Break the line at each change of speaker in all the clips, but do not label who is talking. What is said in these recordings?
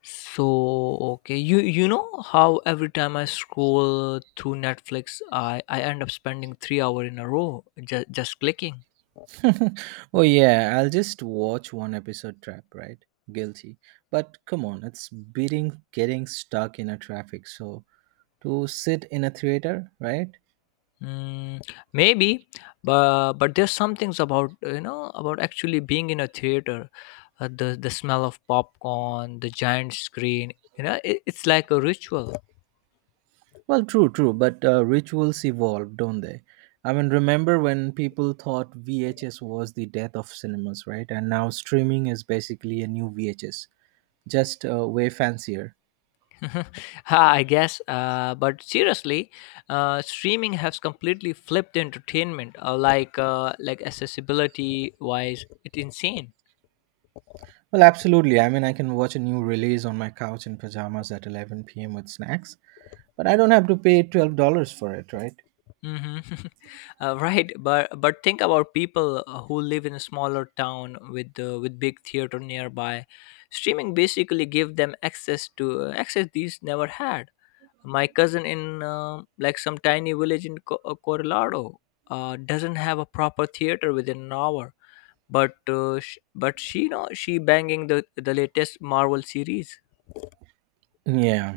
So, okay, you know how every time I scroll through Netflix, I end up spending 3 hours in a row just clicking.
Oh yeah, I'll just watch one episode trap, right? Guilty. But come on, it's beating getting stuck in a traffic. So to sit in a theater, right?
Mm, maybe, but there's some things about you know about actually being in a theater, the smell of popcorn, the giant screen. You know, it's like a ritual.
Well, true, true, but rituals evolve, don't they? I mean, remember when people thought VHS was the death of cinemas, right? And now streaming is basically a new VHS, just way fancier.
Mhm. I guess, but seriously, streaming has completely flipped entertainment. Like accessibility wise, it's insane.
Well, absolutely. I mean, I can watch a new release on my couch in pajamas at 11 p.m. with snacks, but I don't have to pay $12 for it, right?
Hmm. Right, but think about people who live in a smaller town with big theater nearby. Streaming basically give them access to access these never had. My cousin in uh, like some tiny village in Colorado doesn't have a proper theater within an hour but sh- but she no she banging the latest Marvel series.
Yeah.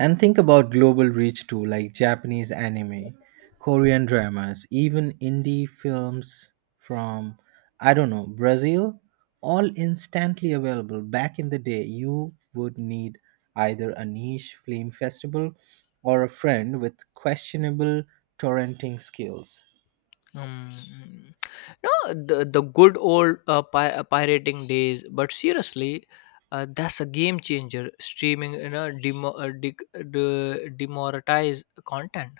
And think about global reach too, like Japanese anime, Korean dramas, even indie films from, I don't know, Brazil, all instantly available. Back in the day, you would need either a niche film festival or a friend with questionable torrenting skills.
Mm. no, the good old pirating days. But seriously, that's a game changer. Streaming, you know, demoralize content.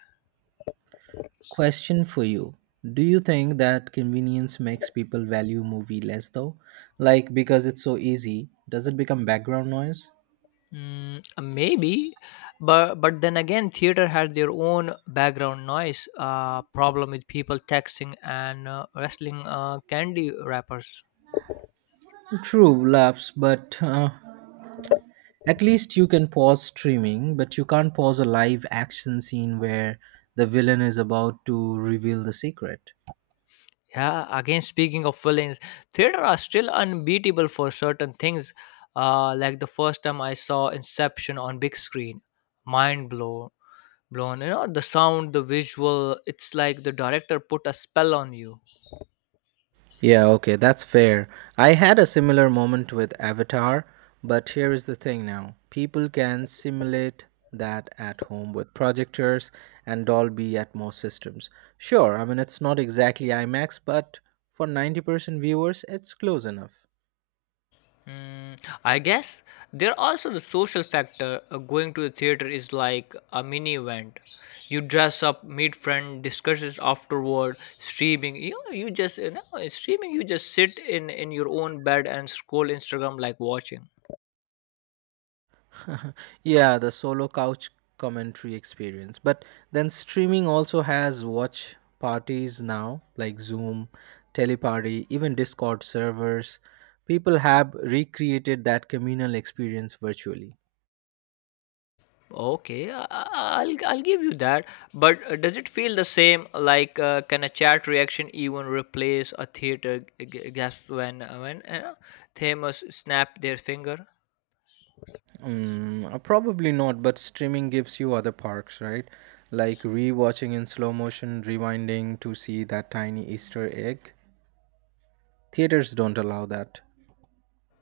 Question for you. Do you think that convenience makes people value movie less though? Like because it's so easy, does it become background noise?
Maybe, but then again, theater had their own background noise. Problem with people texting and wrestling candy wrappers.
True, laps, but at least you can pause streaming, but you can't pause a live action scene where the villain is about to reveal the secret.
Yeah, again, speaking of villains, theater are still unbeatable for certain things. Like the first time I saw Inception on big screen, mind blown, blown. You know, the sound, the visual. It's like the director put a spell on you.
Yeah, okay, that's fair. I had a similar moment with Avatar, but here is the thing now. People can simulate that at home with projectors and Dolby Atmos systems. Sure, I mean, it's not exactly IMAX, but for 90% viewers, it's close enough.
Mm, I guess there are also the social factor. Going to the theater is like a mini event. You dress up, meet friend, discusses afterward. Streaming, you know, you just you know, in streaming. You just sit in your own bed and scroll Instagram like watching.
Yeah, the solo couch commentary experience. But then streaming also has watch parties now, like Zoom, Teleparty, even Discord servers. People have recreated that communal experience virtually.
Okay, I'll give you that. But does it feel the same? Can a chat reaction even replace a theater gasp when Themas snap their finger?
Mm, probably not, but streaming gives you other perks, right? Like rewatching in slow motion, rewinding to see that tiny Easter egg. Theaters don't allow that.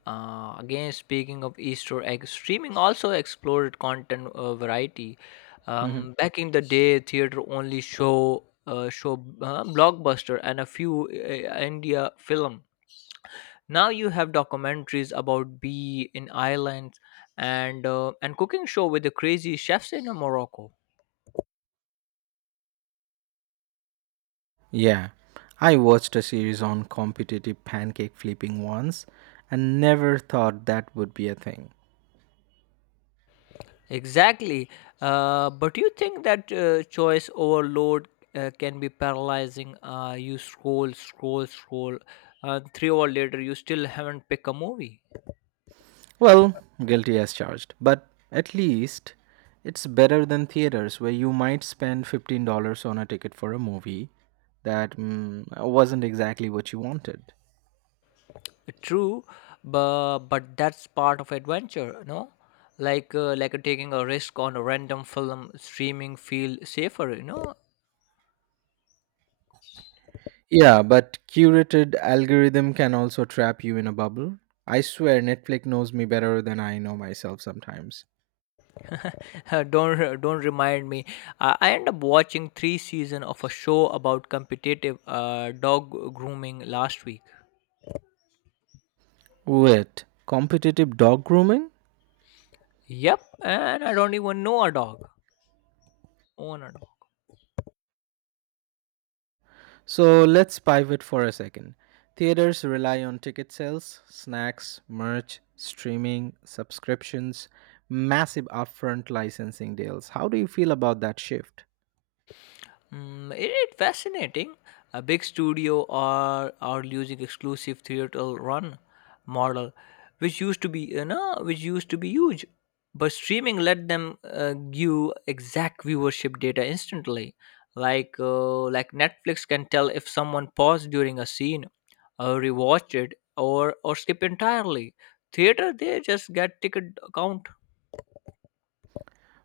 Again, speaking of Easter egg, streaming also explored content variety. Back in the day, theater only show blockbuster and a few India film. Now you have documentaries about bee in Ireland and and cooking show with the crazy chefs in Morocco.
Yeah, I watched a series on competitive pancake flipping once and never thought that would be a thing.
Exactly. But you think that choice overload can be paralyzing? You scroll, scroll, scroll, and 3 hours later, you still haven't picked a movie.
Well, guilty as charged, but at least it's better than theaters where you might spend $15 on a ticket for a movie that wasn't exactly what you wanted.
True, but that's part of adventure, no? Like taking a risk on a random film streaming feel safer, you know.
Yeah, but curated algorithm can also trap you in a bubble. I swear Netflix knows me better than I know myself sometimes.
Don't remind me. I end up watching three season of a show about competitive dog grooming last week.
Wait, competitive dog grooming?
Yep, and I don't even know a dog. Own a dog.
So let's pivot for a second. Theaters rely on ticket sales, snacks, merch, streaming, subscriptions, massive upfront licensing deals. How do you feel about that shift?
It, it fascinating. A big studio are using exclusive theater run model, which used to be huge, but streaming let them give exact viewership data instantly. Like Netflix can tell if someone paused during a scene, or rewatched it, or skip entirely. Theater they just get ticket count.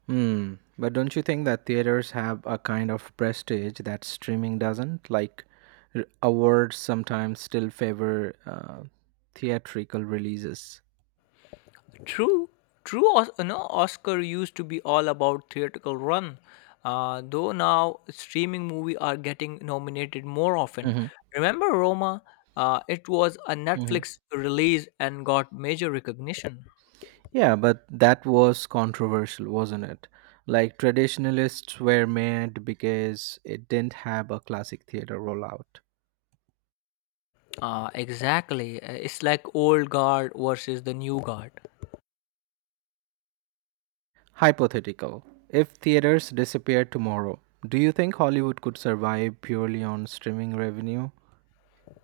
Hmm, but don't you think that theaters have a kind of prestige that streaming doesn't? Like awards sometimes still favor theatrical releases.
True, true. Oscar used to be all about theatrical run, though now streaming movie are getting nominated more often.
Mm-hmm,
Remember Roma? It was a
mm-hmm.
Netflix release and got major recognition.
Yeah, but that was controversial, wasn't it? Like traditionalists were mad because it didn't have a classic theater rollout.
Exactly. It's like old guard versus the new guard.
Hypothetical. If theaters disappeared tomorrow, do you think Hollywood could survive purely on streaming revenue?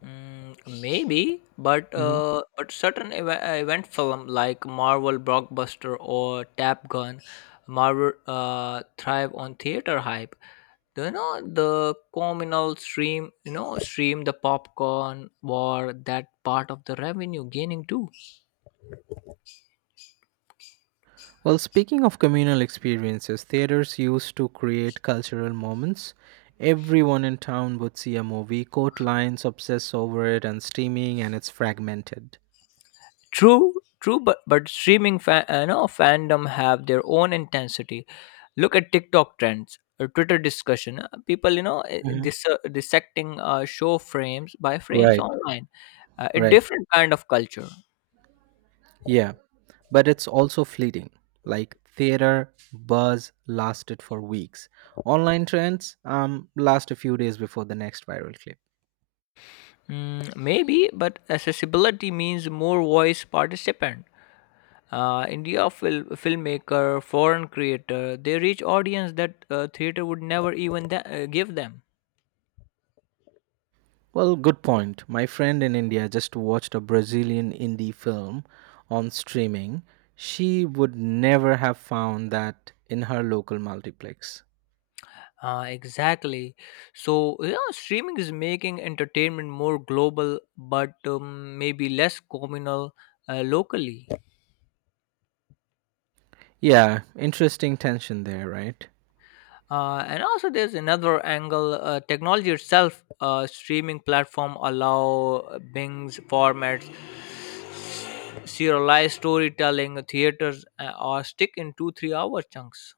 Mm, Maybe, but
Mhm.
certain event film like Marvel blockbuster or Tap Gun, Marvel thrive on theater hype. Do You know the communal stream the popcorn war that part of the revenue gaining too.
Well, speaking of communal experiences, theaters used to create cultural moments. Everyone in town would see a movie, court lines obsess over it, and streaming, and it's fragmented.
True, true, but streaming fan, you know, fandom have their own intensity. Look at TikTok trends or Twitter discussion. People,
Mhm.
dissecting show frames by frames
Right,
online. A
right.
different kind of culture.
Yeah, but it's also fleeting. Like theater buzz lasted for weeks. Online trends last a few days before the next viral clip.
Maybe, but accessibility means more voice participant. Filmmaker, foreign creator, they reach audience that theater would never even give them.
Well, good point. My friend in India just watched a Brazilian indie film on streaming. She would never have found that in her local multiplex.
Exactly. So, yeah, streaming is making entertainment more global, but maybe less communal locally.
Yeah, interesting tension there, right?
And also, there's another angle. Technology itself, streaming platform allow Bing's formats, serialized storytelling, theaters, or stick in two three hour chunks.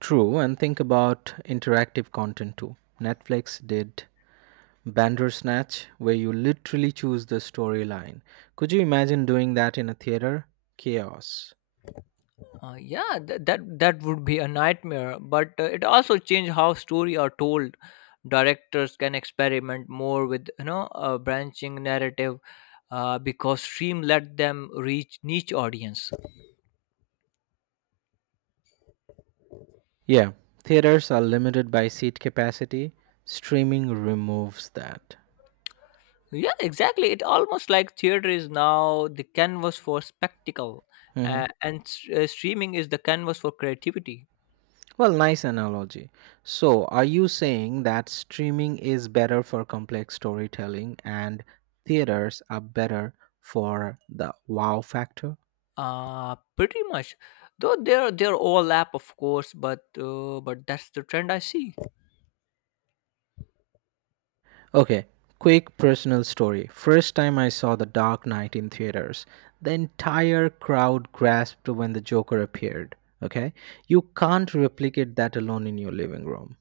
True, and think about interactive content too. Netflix did Bandersnatch, where you literally choose the storyline. Could you imagine doing that in a theater? Chaos.
That that would be a nightmare. But it also changed how story are told. Directors can experiment more with you know a branching narrative, because stream let them reach niche audience.
Yeah, theaters are limited by seat capacity. Streaming removes that.
Yeah, exactly. It almost like theater is now the canvas for spectacle,
Mhm.
streaming is the canvas for creativity.
Well, nice analogy. So, are you saying that streaming is better for complex storytelling and theaters are better for the wow factor?
Pretty much. Though they're overlap, of course, but that's the trend I see.
Okay, quick personal story. First time I saw The Dark Knight in theaters, the entire crowd grasped when the Joker appeared. Okay, you can't replicate that alone in your living room.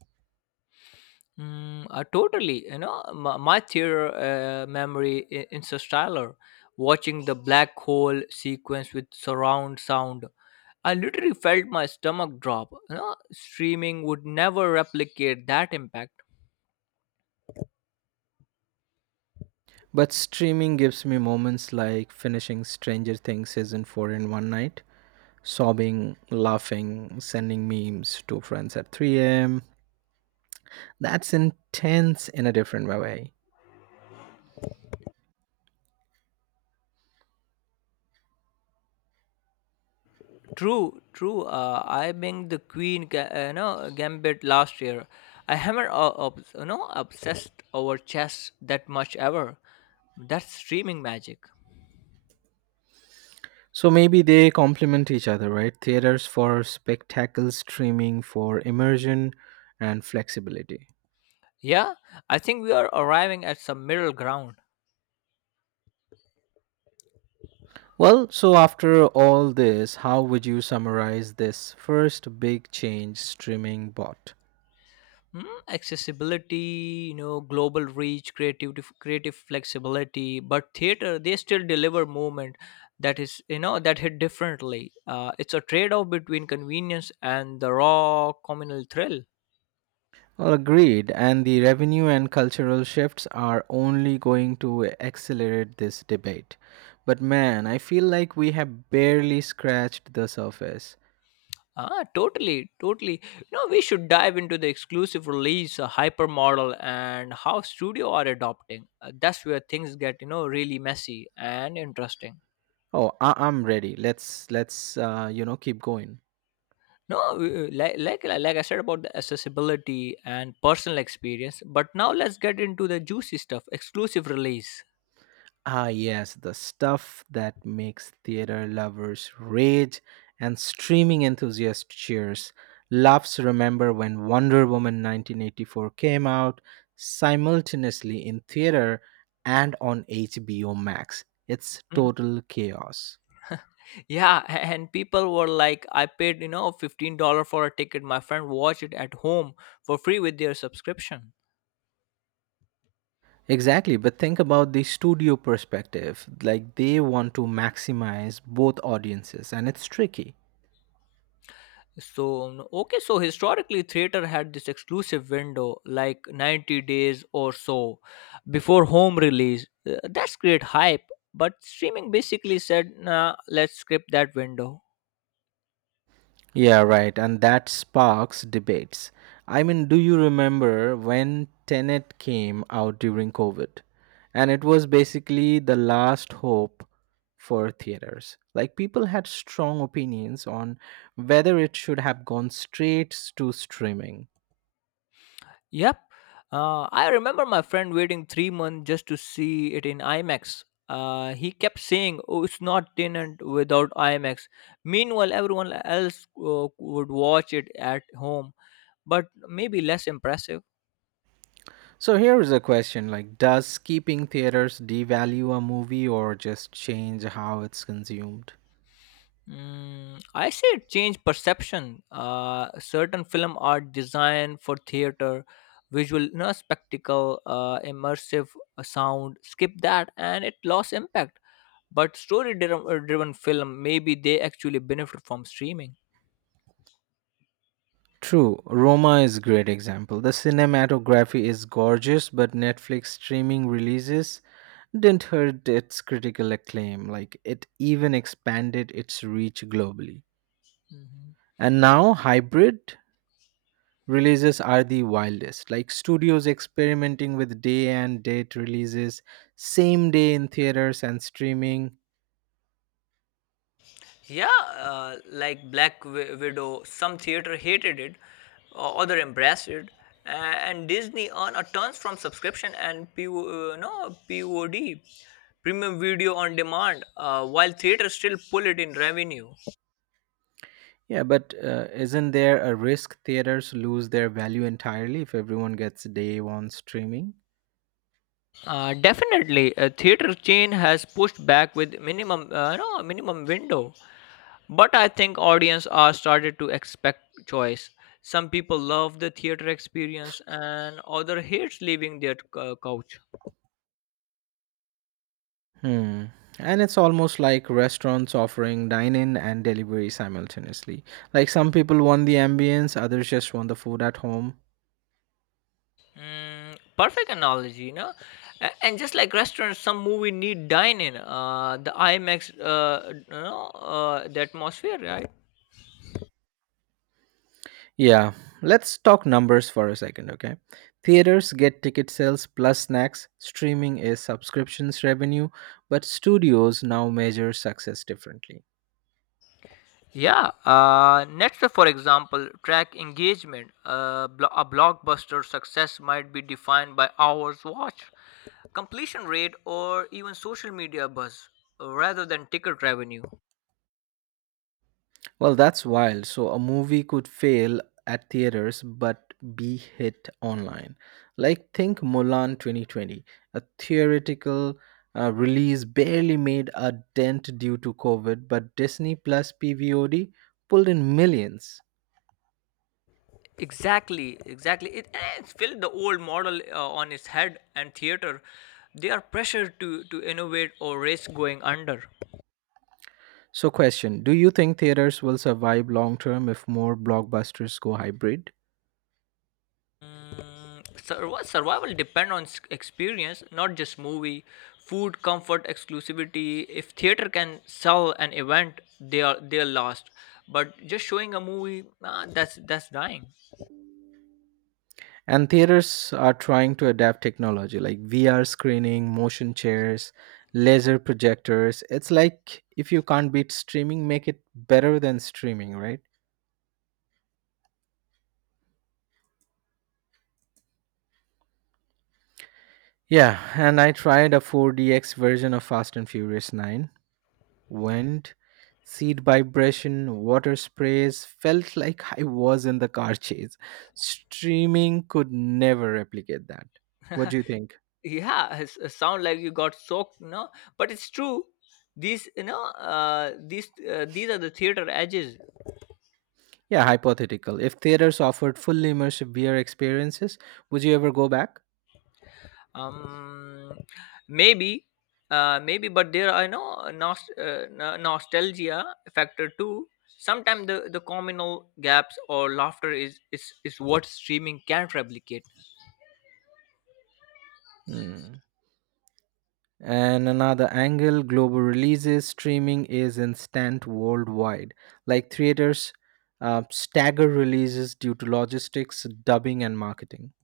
Totally. You know, my theater memory, Interstellar, watching the black hole sequence with surround sound, I literally felt my stomach drop. You know, streaming would never replicate that impact.
But streaming gives me moments like finishing Stranger Things season 4 in one night, sobbing, laughing, sending memes to friends at 3 am. That's intense in a different way.
True, true. I being the queen, gambit last year. I haven't, obsessed over chess that much ever. That's streaming magic.
So maybe they complement each other, right? Theaters for spectacle, streaming for immersion and flexibility.
Yeah, I think we are arriving at some middle ground.
Well, so after all this, how would you summarize this first big change streaming bought?
Hmm? Accessibility, you know, global reach, creative flexibility. But theater, they still deliver movement that is, that hit differently. It's a trade-off between convenience and the raw communal thrill.
Well, agreed. And the revenue and cultural shifts are only going to accelerate this debate. But man, I feel like we have barely scratched the surface.
Ah, totally, totally. No, we should dive into the exclusive release, hypermodel, and how studio are adopting. That's where things get, you know, really messy and interesting.
Oh, I'm ready. Let's keep going.
No, like I said about the accessibility and personal experience, but now let's get into the juicy stuff exclusive release.
Ah, yes, the stuff that makes theater lovers rage and streaming enthusiasts cheers. Loves remember when Wonder Woman 1984 came out simultaneously in theater and on HBO Max. It's
Mm-hmm.
total chaos.
Yeah, and people were like, I paid, you know, $15 for a ticket. My friend watched it at home for free with their subscription.
Exactly, but think about the studio perspective. Like they want to maximize both audiences, and it's tricky.
Okay, so historically, theater had this exclusive window, like 90 days or so before home release. That's great hype, but streaming basically said, nah, let's skip that window.
Yeah, right. And that sparks debates. I mean, do you remember when Tenet came out during COVID? And it was basically the last hope for theaters. Like, people had strong opinions on whether it should have gone straight to streaming.
Yep. I remember my friend waiting 3 months just to see it in IMAX. He kept saying, "Oh, it's not tenant without IMAX." Meanwhile, everyone else would watch it at home, but maybe less impressive.
So here is a question like does keeping theaters devalue a movie or just change how it's consumed?
I say it changed perception. Certain film are designed for theater, visual, no spectacle, immersive sound. Skip that, and it lost impact but story driven driven film maybe they actually benefit from streaming.
True, Roma is great example. The cinematography is gorgeous, but Netflix streaming releases didn't hurt its critical acclaim. Like it even expanded its reach globally.
Mhm.
And now hybrid releases are the wildest. Like studios experimenting with day and date releases, same day in theaters and streaming.
Yeah, Widow, some theater hated it, other embraced it, a- and Disney earned a tons from subscription and P- O, no POD, premium video on demand, while theaters still pull it in revenue.
Yeah, but isn't there a risk theaters lose their value entirely if everyone gets day one streaming?
Definitely, a theater chain has pushed back with minimum no minimum window, but I think audience are started to expect choice. Some people love the theater experience, and other hates leaving their couch.
Hmm. And it's almost like restaurants offering dine in and delivery simultaneously. Like some people want the ambience, others just want the food at home.
Perfect analogy, you know. A- And just like restaurants, some movie need dine-in. The IMAX, the atmosphere, right?
Yeah, let's talk numbers for a second, okay? Theaters get ticket sales plus snacks, streaming is subscriptions revenue, but studios now measure success differently.
Yeah. Netflix, for example, track engagement. A blockbuster success might be defined by hours watched, completion rate, or even social media buzz, rather than ticket revenue.
Well, that's wild. So a movie could fail at theaters but be hit online. Like think Mulan 2020, a theoretical release barely made a dent due to COVID, but Disney Plus PVOD pulled in millions.
Exactly, exactly. It's flipped the old model on its head, and theater, they are pressured to innovate or risk going under.
So question, do you think theaters will survive long term if more blockbusters go hybrid?
Survival depend on experience, not just movie, food, comfort, exclusivity. If theater can sell an event, they are lost. But just showing a movie, nah, that's dying.
And theaters are trying to adapt technology like VR screening, motion chairs, laser projectors. It's like if you can't beat streaming, make it better than streaming, right? Yeah, and I tried a 4DX version of Fast and Furious 9. Went, seat vibration, water sprays, felt like I was in the car chase. Streaming could never replicate that. What do you think?
Yeah, it sound like you got soaked, no? But it's true these are the theater edges.
Yeah, hypothetical. If theaters offered fully immersive VR experiences, would you ever go back?
um Maybe, maybe but there are no nost- no- nostalgia factor too. Sometimes the communal gaps or laughter is what streaming can't replicate.
Hmm. And another angle global releases, streaming is instant worldwide. Like theaters, stagger releases due to logistics, dubbing, and marketing.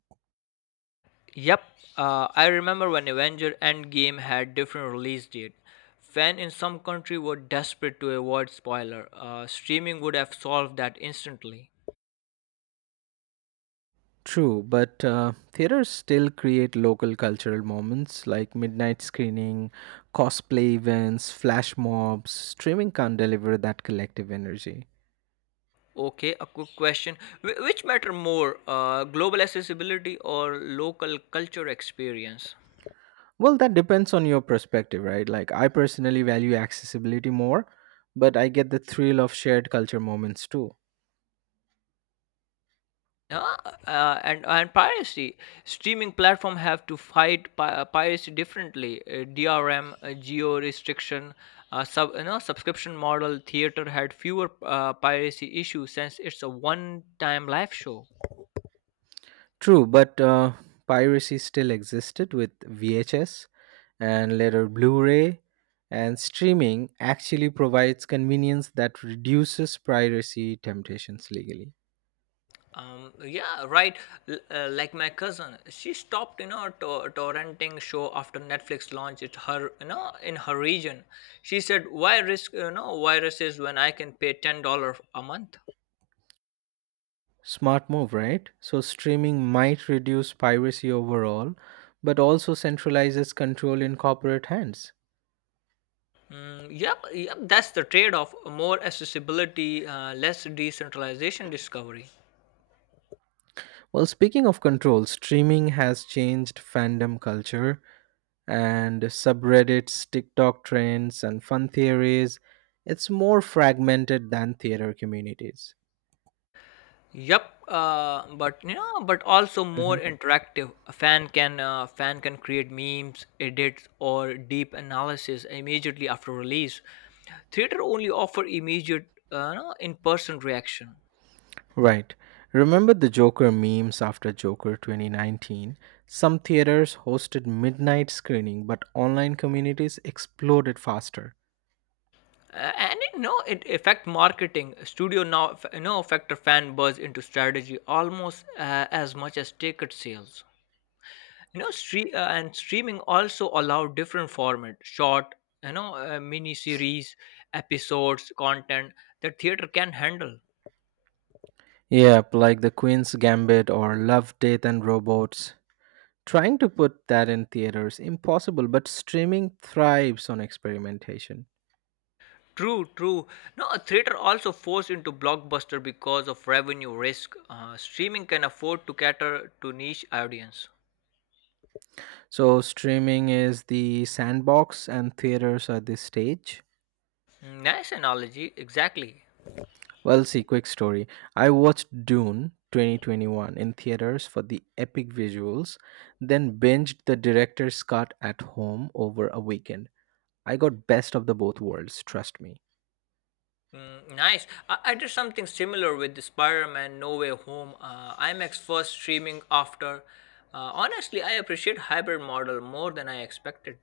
Yep. I remember when avenger endgame had different release date, fan in some country were desperate to avoid spoiler. Streaming would have solved that instantly.
True, but theaters still create local cultural moments like midnight screening, cosplay events, flash mobs. Streaming can't deliver that collective energy.
Okay, a quick question. Wh- which matter more, global accessibility or local culture experience?
Well, that depends on your perspective, right? Like, I personally value accessibility more, but I get the thrill of shared culture moments too.
Uh, and piracy. Streaming platform have to fight piracy differently. DRM, geo restriction, subscription model. Theater had fewer piracy issues since it's a one-time live show.
True, but piracy still existed with VHS and later Blu ray, and streaming actually provides convenience that reduces piracy temptations legally.
Yeah, right. L- like my cousin, she stopped, you know, torrenting show after Netflix launched it her, you know, in her region. She said, "Why risk, you know, viruses when I can pay $10 a month?"
Smart move, right? So, streaming might reduce piracy overall, but also centralizes control in corporate hands.
Yep, yep. That's the trade-off: more accessibility, less decentralization discovery.
Well, speaking of control, streaming has changed fandom culture and subreddits, TikTok trends, and fun theories. It's more fragmented than theater communities.
Yep, but also more
Mhm.
interactive. A fan can create memes, edits, or deep analysis immediately after release. Theater only offer immediate, no, in-person reaction,
Right. Remember the Joker memes after Joker 2019? Some theaters hosted midnight screening, but online communities exploded faster.
and you know it affect marketing. Studio now, you know, factor fan buzz into strategy almost as much as ticket sales. And streaming also allow different format short, mini series, episodes, content that theater can handle.
Yep, like the Queen's Gambit or Love, Death, and Robots. Trying to put that in theater is impossible, but streaming thrives on experimentation.
True, true. No a theater also forced into blockbuster because of revenue risk. Streaming can afford to cater to niche audience.
So, streaming is the sandbox and theaters are the stage.
Nice analogy, exactly.
Well, see, quick story. I watched Dune 2021 in theaters for the epic visuals, then binged the director's cut at home over a weekend. I got best of the both worlds, trust me.
Mm, nice. I did something similar with the Spider-Man No Way Home. IMAX first, streaming after. Honestly, I appreciate hybrid model more than I expected.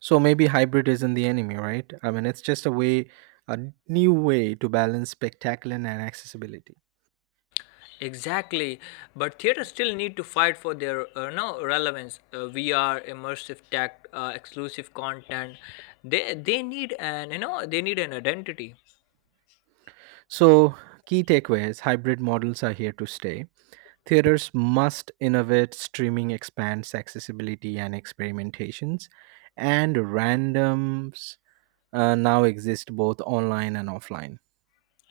So maybe hybrid isn't the enemy, right? I mean, it's just a way, a new way to balance spectacular and accessibility.
Exactly, but theaters still need to fight for their no relevance. VR, immersive tech, exclusive content. They need an they need an identity.
So, key takeaways hybrid models are here to stay. Theaters must innovate, streaming expands accessibility and experimentations, and randoms now exist both online and offline.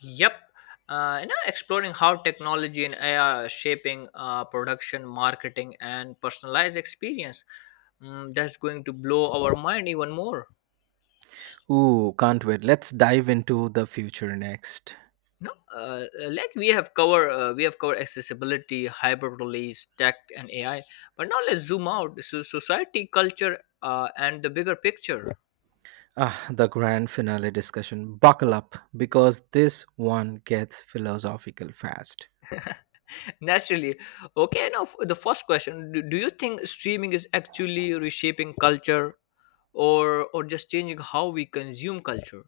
Yep, exploring how technology and AI are shaping production, marketing, and personalized experience. That's going to blow our mind even more.
Ooh, can't wait. Let's dive into the future next.
No, like we have covered accessibility, hyperrelease, tech, and AI. But now let's zoom out: so society, culture, and the bigger picture.
Ah, the grand finale discussion. Buckle up because this one gets philosophical fast.
Naturally, okay. The first question: do you think streaming is actually reshaping culture, or just changing how we consume culture?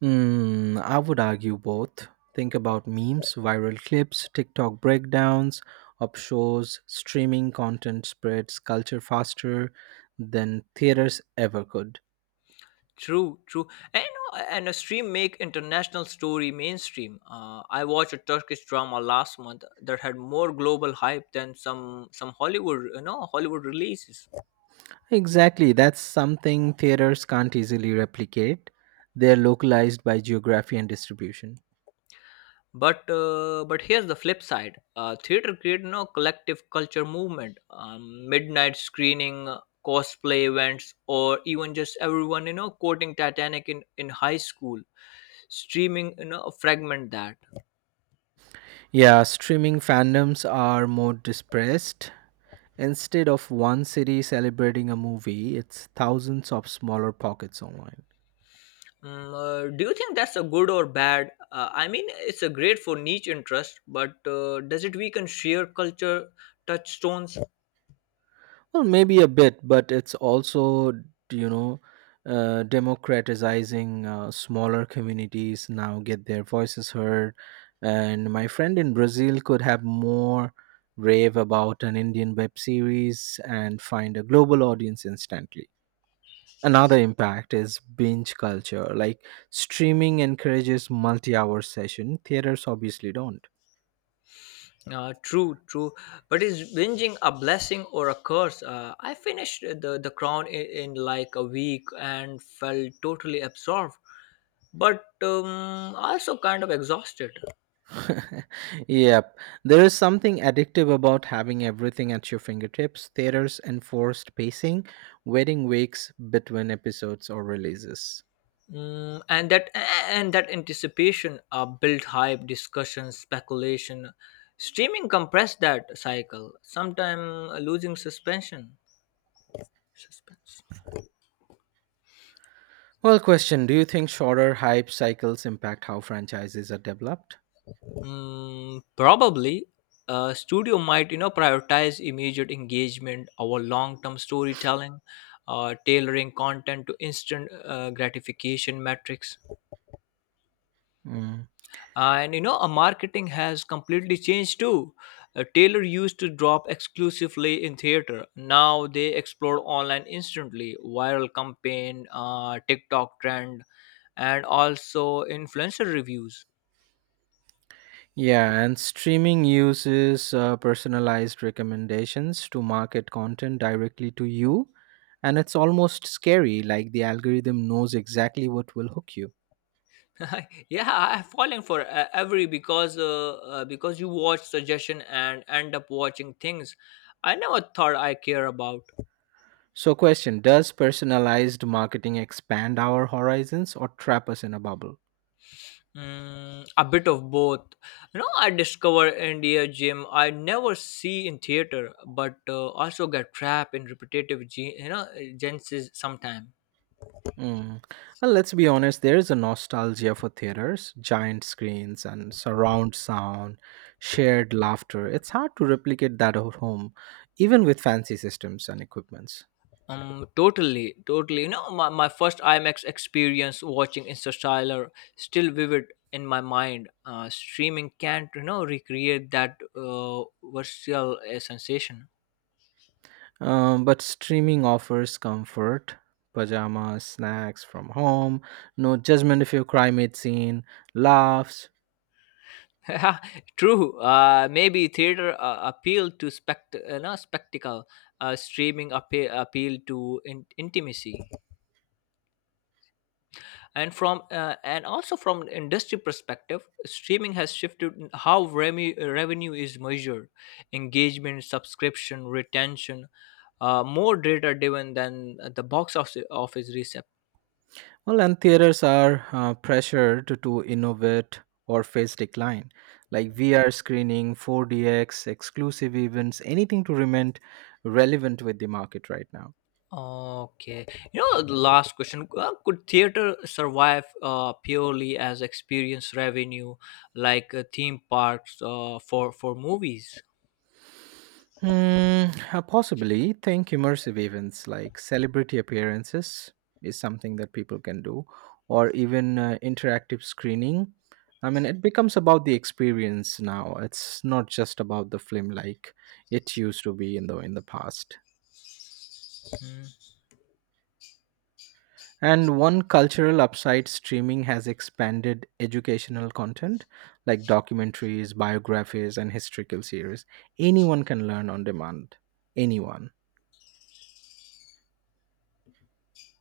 Hmm. I would argue both. Think about memes, viral clips, TikTok breakdowns, up shows, streaming content spreads culture faster than theaters ever could.
True, true. And, and a stream make international story mainstream. I watched a Turkish drama last month that had more global hype than some Hollywood, Hollywood releases.
Exactly, that's something theaters can't easily replicate. They're localized by geography and distribution.
But here's the flip side. Theater created no collective culture movement, midnight screening, cosplay events, or even just everyone quoting Titanic in high school. Streaming fragment that.
Yeah, streaming fandoms are more dispersed. Instead of one city celebrating a movie, it's thousands of smaller pockets online.
Mm, do you think that's a good or bad? I mean, it's a great for niche interest, but does it weaken sheer culture touchstones?
Well, maybe a bit, but it's also, you know, democratizing smaller communities now get their voices heard. And my friend in Brazil could have more rave about an Indian web series and find a global audience instantly. Another impact is binge culture, like streaming encourages multi hour session, theaters obviously don't.
True, true. But is binging a blessing or a curse? I finished the Crown in like a week and felt totally absorbed, but also kind of exhausted.
Yep. There is something addictive about having everything at your fingertips theaters, enforced pacing, waiting weeks between episodes or releases.
Mm, and that anticipation built hype, discussion, speculation. Streaming compressed that cycle sometime, losing suspension suspense.
Well, question. Do you think shorter hype cycles impact how franchises are developed?
Mm, probably. Studio might prioritize immediate engagement over long-term storytelling, tailoring content to instant gratification metrics.
Mm.
And a marketing has completely changed too. Taylor used to drop exclusively in theater, now they explore online instantly, viral campaign, tiktok trend, and also influencer reviews.
Yeah, and streaming uses personalized recommendations to market content directly to you. And it's almost scary, like the algorithm knows exactly what will hook you.
Yeah, I'm falling for, every because you watch suggestion and end up watching things I never thought I care about.
So, question. Does personalized marketing expand our horizons or trap us in a bubble?
Mm, a bit of both. You know, I discover India gym I never see in theater, but also get trapped in repetitive, genres sometime.
Mm. Well, let's be honest, there is a nostalgia for theaters, giant screens, and surround sound, shared laughter. It's hard to replicate that at home, even with fancy systems and equipments.
Totally, totally. You know, my first IMAX experience watching Interstellar still vivid in my mind. Streaming can't, recreate that visceral sensation.
But streaming offers comfort, pajamas, snacks from home, no judgment if you cry mid scene, laughs.
Yeah, true. Maybe theater appeal to spect, no, spectacle. Streaming appeal to intimacy, and from and also from an industry perspective, streaming has shifted in how revenue is measured: engagement, subscription, retention, more data driven than the box office.
Well, and theaters are pressured to innovate or face decline. Like VR screening, 4DX, exclusive events, anything to remain relevant with the market right now.
Okay. You know, the last question, could theater survive purely as experience revenue, like theme parks for movies?
Hmm, possibly think immersive events like celebrity appearances is something that people can do, or even interactive screening. I mean, it becomes about the experience now. It's not just about the film like it used to be in the past.
Hmm.
And one cultural upside streaming has expanded educational content like documentaries, biographies, and historical series. Anyone can learn on demand. Anyone.